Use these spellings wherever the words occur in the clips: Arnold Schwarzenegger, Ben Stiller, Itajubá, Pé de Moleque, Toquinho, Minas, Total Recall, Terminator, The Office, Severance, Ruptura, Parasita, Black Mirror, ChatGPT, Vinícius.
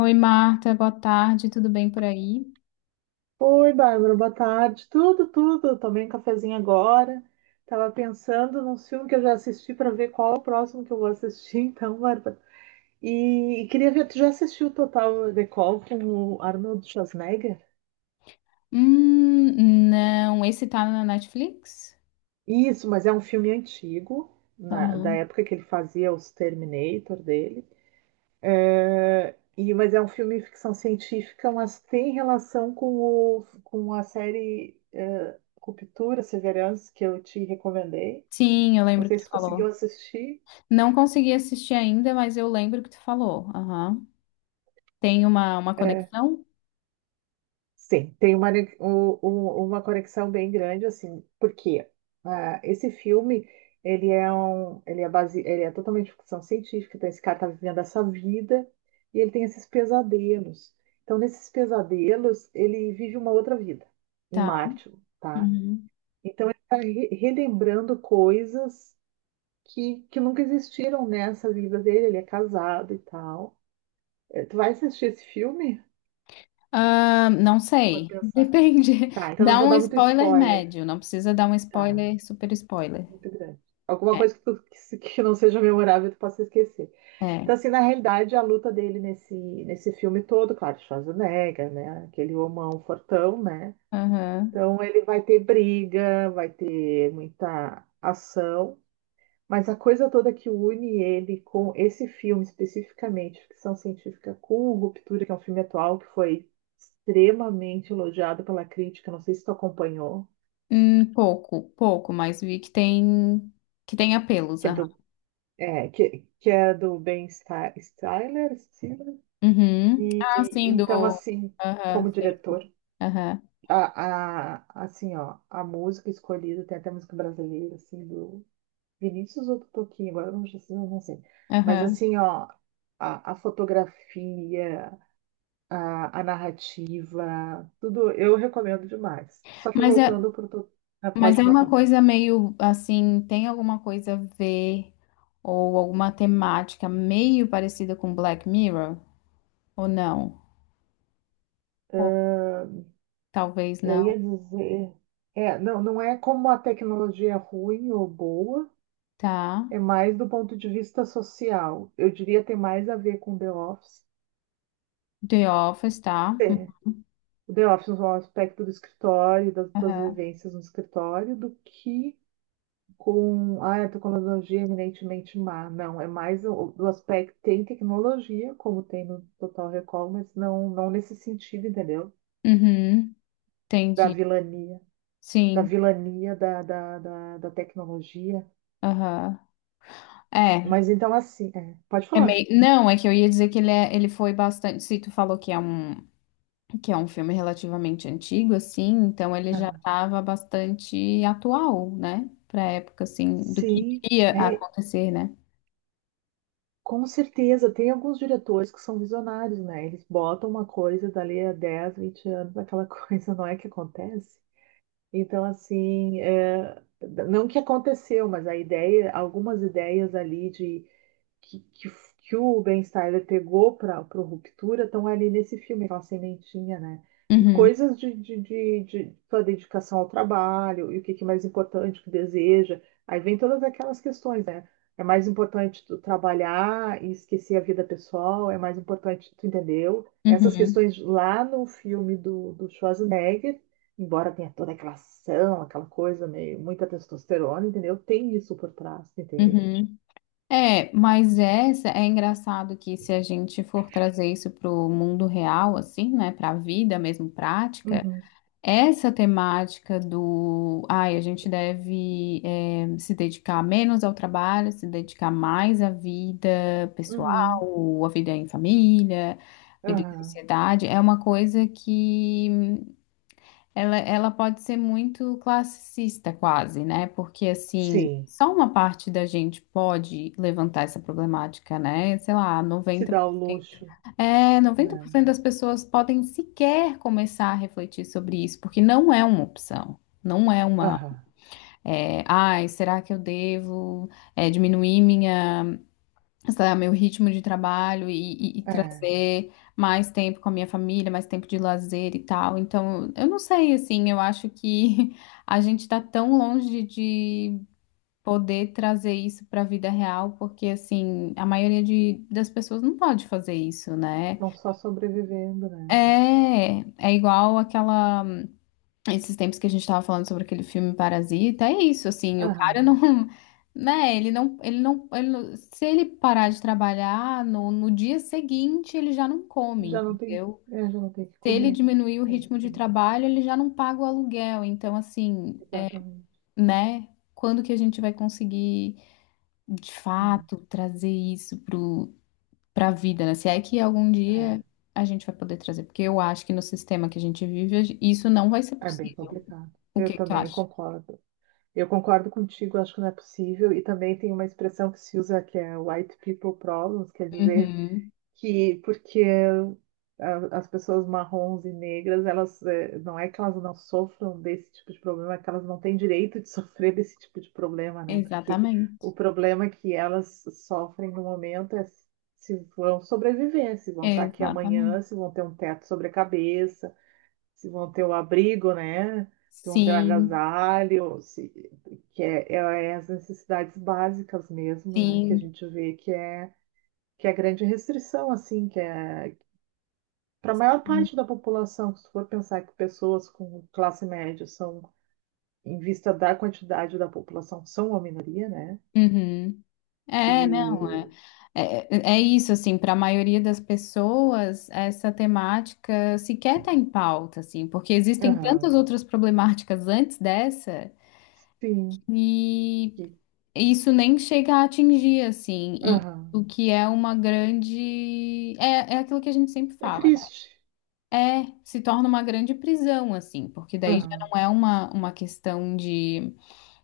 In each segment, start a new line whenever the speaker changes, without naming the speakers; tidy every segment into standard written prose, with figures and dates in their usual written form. Oi, Marta, boa tarde, tudo bem por aí?
Oi, Bárbara, boa tarde. Tudo, tudo. Eu tomei um cafezinho agora. Tava pensando num filme que eu já assisti para ver qual é o próximo que eu vou assistir, então, Bárbara. E queria ver, tu já assistiu o Total Recall com o Arnold Schwarzenegger?
Não, esse tá na Netflix?
Isso, mas é um filme antigo, da
Aham.
época que ele fazia os Terminator dele. É, mas é um filme de ficção científica, mas tem relação com a série Ruptura, Severance, que eu te recomendei.
Sim, eu
Não
lembro que
sei
tu
se conseguiu
falou.
assistir.
Não consegui assistir ainda, mas eu lembro que tu falou. Aham. Tem uma
É,
conexão?
sim, tem uma, ne- um- um- uma conexão bem grande, assim, porque esse filme, ele é um, ele é base, ele é totalmente ficção científica, então esse cara tá vivendo essa vida e ele tem esses pesadelos. Então, nesses pesadelos, ele vive uma outra vida em
Tá.
Marte, tá?
Uhum.
Então, ele tá relembrando coisas que nunca existiram nessa vida dele, ele é casado e tal. Tu vai assistir esse filme?
Ah, não
Vou
sei,
pensar.
depende.
Tá, então não
Dá
vou
um
dar muito
spoiler
spoiler.
médio, não precisa dar um
Tá,
spoiler, super spoiler.
muito grande. Alguma
É.
coisa que, que não seja memorável tu possa esquecer.
É.
Então, assim, na realidade, a luta dele nesse filme todo, claro, Schwarzenegger, né? Aquele homão fortão, né?
Aham.
Então, ele vai ter briga, vai ter muita ação, mas a coisa toda que une ele com esse filme especificamente, ficção científica com Ruptura, que é um filme atual que foi extremamente elogiado pela crítica, não sei se tu acompanhou,
Pouco, pouco, mas vi que tem apelos.
que é do É, que é do Ben Stiller.
Uhum. Ah, sim,
Então,
do.
assim,
Aham,
como
sei.
diretor,
Aham,
assim, ó, a música escolhida, tem até música brasileira, assim, do Vinícius ou do Toquinho, agora eu não sei. Mas,
aham.
assim, ó, a fotografia, a narrativa, tudo, eu recomendo demais. Só que
Mas é,
voltando para o...
mas
Pode
é
falar,
uma
Paulo.
coisa meio assim, tem alguma coisa a ver ou alguma temática meio parecida com Black Mirror? Ou não? Ou talvez
Eu
não.
ia dizer... É, não, não é como a tecnologia é ruim ou boa.
Tá.
É mais do ponto de vista social. Eu diria ter mais a ver com The Office.
The Office, tá.
É, o The Office é um aspecto do escritório, das tuas
Aham.
vivências no escritório, do que com a tecnologia é eminentemente má. Não, é mais do aspecto tem tecnologia, como tem no Total Recall, mas não, não nesse sentido, entendeu?
Uhum.
Da
Entendi.
vilania, da
Sim.
vilania da tecnologia.
Aham. É.
Mas então assim, é, pode
É
falar.
meio... Não, é que eu ia dizer que ele, é, ele foi bastante. Se tu falou que é um. Que é um filme relativamente antigo, assim, então ele já
Ah,
estava bastante atual, né? Para a época, assim, do que
sim.
iria
É,
acontecer, né?
com certeza, tem alguns diretores que são visionários, né? Eles botam uma coisa dali a 10 20 anos, aquela coisa não é que acontece. Então, assim, é, não que aconteceu, mas a ideia, algumas ideias ali de que, que, que o Ben Stiller pegou para o Ruptura estão ali nesse filme, aquela sementinha, né? E
Uhum,
coisas de sua dedicação ao trabalho, e o que é mais importante, o que deseja. Aí vem todas aquelas questões, né? É mais importante tu trabalhar e esquecer a vida pessoal, é mais importante, tu entendeu? Essas
uhum,
questões lá no filme do Schwarzenegger, embora tenha toda aquela ação, aquela coisa meio, muita testosterona, entendeu? Tem isso por trás, entende?
uhum. É, mas essa é engraçado que se a gente for trazer isso para o mundo real, assim, né? Para a vida mesmo prática.
Uhum,
Essa temática do, ai, a gente deve se dedicar menos ao trabalho, se dedicar mais à vida
uhum.
pessoal, à vida em família, à vida em
Aham.
sociedade, é uma coisa que ela pode ser muito classicista quase, né? Porque assim,
Sim.
só uma parte da gente pode levantar essa problemática, né? Sei lá,
Se
90
dá o luxo,
é, noventa por
né?
cento das pessoas podem sequer começar a refletir sobre isso, porque não é uma opção. Não é uma,
Aham.
é, ai, será que eu devo, é, diminuir minha, sei lá, meu ritmo de trabalho e, e
É.
trazer mais tempo com a minha família, mais tempo de lazer e tal. Então, eu não sei, assim, eu acho que a gente está tão longe de poder trazer isso para a vida real, porque, assim, a maioria das pessoas não pode fazer isso, né?
Estão só sobrevivendo, né?
É, é igual aquela. Esses tempos que a gente tava falando sobre aquele filme Parasita, é isso, assim, o cara
Aham.
não. Né, ele não, se ele parar de trabalhar no dia seguinte, ele já não come,
Já não tem,
entendeu?
já não tem o que
Se ele
comer.
diminuir o
É isso
ritmo
que
de
eu.
trabalho, ele já não paga o aluguel. Então, assim,
Exatamente.
né? Quando que a gente vai conseguir, de
É.
fato, trazer isso para a vida, né? Se é que algum
É.
dia a gente vai poder trazer, porque eu acho que no sistema que a gente vive, isso não vai ser
É bem
possível.
complicado.
O que
Eu
que tu
também
acha?
concordo. Eu concordo contigo, acho que não é possível. E também tem uma expressão que se usa que é white people problems, quer dizer
Uhum.
que porque as pessoas marrons e negras, elas não é que elas não sofram desse tipo de problema, é que elas não têm direito de sofrer desse tipo de problema, né? Porque o
Exatamente.
problema que elas sofrem no momento é se vão sobreviver, se vão estar aqui amanhã,
Exatamente.
se vão ter um teto sobre a cabeça, se vão ter o abrigo, né? Se vão ter o
Sim,
agasalho, se, que é, é as necessidades básicas mesmo, né? Que a
sim.
gente vê que é a grande restrição, assim, que é para a maior parte da população, se for pensar que pessoas com classe média são, em vista da quantidade da população, são uma minoria, né?
Uhum. É, não,
E.
é, é, é isso, assim, para a maioria das pessoas, essa temática sequer está em pauta, assim, porque existem
Aham,
tantas outras problemáticas antes dessa,
sim.
e
e-
isso nem chega a atingir, assim, e
Aham.
o que é uma grande. É, é aquilo que a gente sempre
É
fala, né?
triste.
É, se torna uma grande prisão, assim, porque daí já
Aham.
não é uma questão de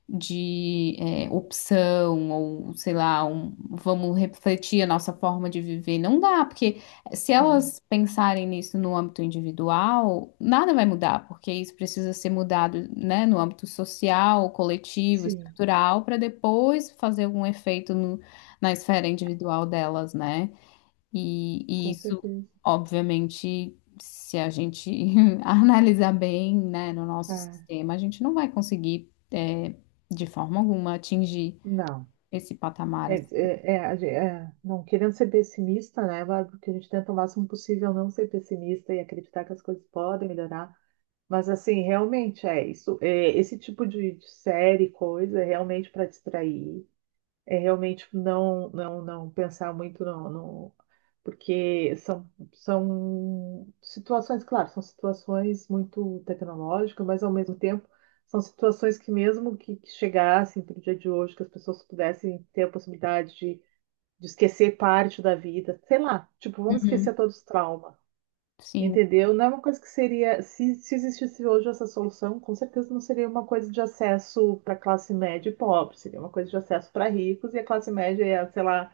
de é, opção, ou sei lá, um, vamos refletir a nossa forma de viver. Não dá, porque se
Aham,
elas pensarem nisso no âmbito individual, nada vai mudar, porque isso precisa ser mudado, né, no âmbito social, coletivo,
sim,
estrutural, para depois fazer algum efeito na esfera individual delas, né? E
com
isso,
certeza.
obviamente, se a gente analisar bem, né, no nosso
É,
sistema, a gente não vai conseguir, é, de forma alguma, atingir
não.
esse patamar. Assim.
Não querendo ser pessimista, né, Bárbara? Porque a gente tenta o máximo possível não ser pessimista e acreditar que as coisas podem melhorar. Mas assim, realmente é isso. É, esse tipo de série, coisa, é realmente para distrair. É realmente não, não, não pensar muito no. Porque são situações, claro, são situações muito tecnológicas, mas ao mesmo tempo são situações que mesmo que chegassem para o dia de hoje, que as pessoas pudessem ter a possibilidade de esquecer parte da vida, sei lá, tipo, vamos
Uhum.
esquecer todos os traumas.
Sim,
Entendeu? Não é uma coisa que seria. Se existisse hoje essa solução, com certeza não seria uma coisa de acesso para classe média e pobre, seria uma coisa de acesso para ricos e a classe média ia, sei lá,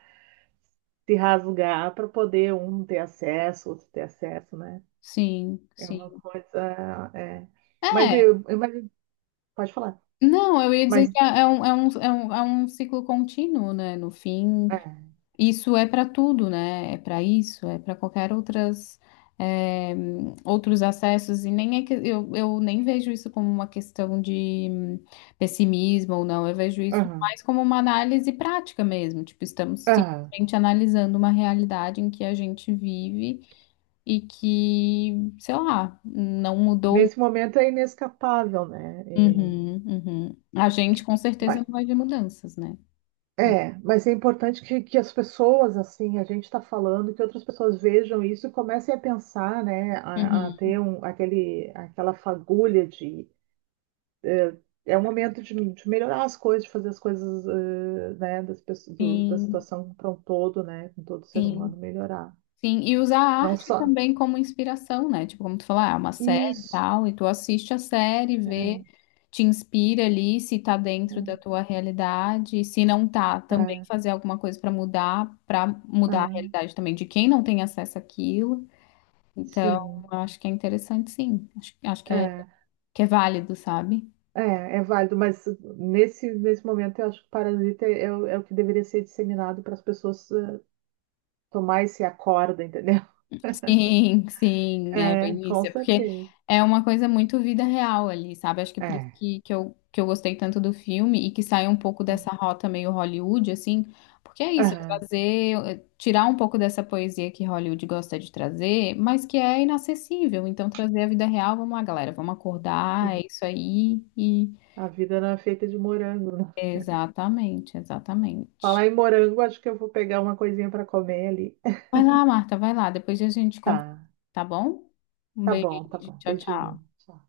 se rasgar para poder um ter acesso, outro ter acesso, né?
sim,
É uma
sim.
coisa. É. Mas
É,
eu pode falar.
não, eu ia dizer
Mas
que é um, é um ciclo contínuo, né? No fim,
é,
isso é para tudo, né? É para isso, é para qualquer outras eh, outros acessos e nem é que eu nem vejo isso como uma questão de pessimismo ou não. Eu vejo isso
aham,
mais como uma análise prática mesmo. Tipo, estamos
aham.
simplesmente analisando uma realidade em que a gente vive e que, sei lá, não mudou.
Nesse momento é inescapável, né? É,
Uhum, uhum. A gente com certeza não vai ver mudanças, né?
Mas é importante que as pessoas, assim, a gente está falando, que outras pessoas vejam isso e comecem a pensar, né, a
Uhum.
ter um, aquela fagulha de. eh, um momento de melhorar as coisas, de fazer as coisas, né, da
Sim,
situação para um todo, né, com todo ser humano
sim.
melhorar.
Sim, e usar a
Não
arte
só.
também como inspiração, né? Tipo, como tu falar, ah, é uma série e
Isso.
tal, e tu assiste a série, vê, te inspira ali, se tá dentro da tua realidade, e se não tá,
É,
também fazer alguma coisa pra
é,
mudar a realidade também de quem não tem acesso àquilo. Então,
sim.
eu acho que é interessante, sim. Acho, acho
É.
que é válido, sabe?
É, é válido, mas nesse momento eu acho que Parasita é, é o que deveria ser disseminado para as pessoas tomar esse acorda, entendeu?
Sim, sim, é
É,
bem isso.
com
É porque
certeza.
é uma coisa muito vida real ali, sabe? Acho que é por isso
É.
que eu gostei tanto do filme e que sai um pouco dessa rota meio Hollywood, assim. Porque é isso, é
Aham,
trazer, é tirar um pouco dessa poesia que Hollywood gosta de trazer, mas que é inacessível. Então, trazer a vida real, vamos lá, galera, vamos acordar, é
sim.
isso aí. E...
A vida não é feita de morango, né?
Exatamente, exatamente.
Falar em morango, acho que eu vou pegar uma coisinha para comer ali.
Vai lá, Marta, vai lá, depois a gente conversa,
Tá,
tá bom? Um
tá
beijo,
bom, tá bom.
tchau,
Beijinho.
tchau.
Tchau.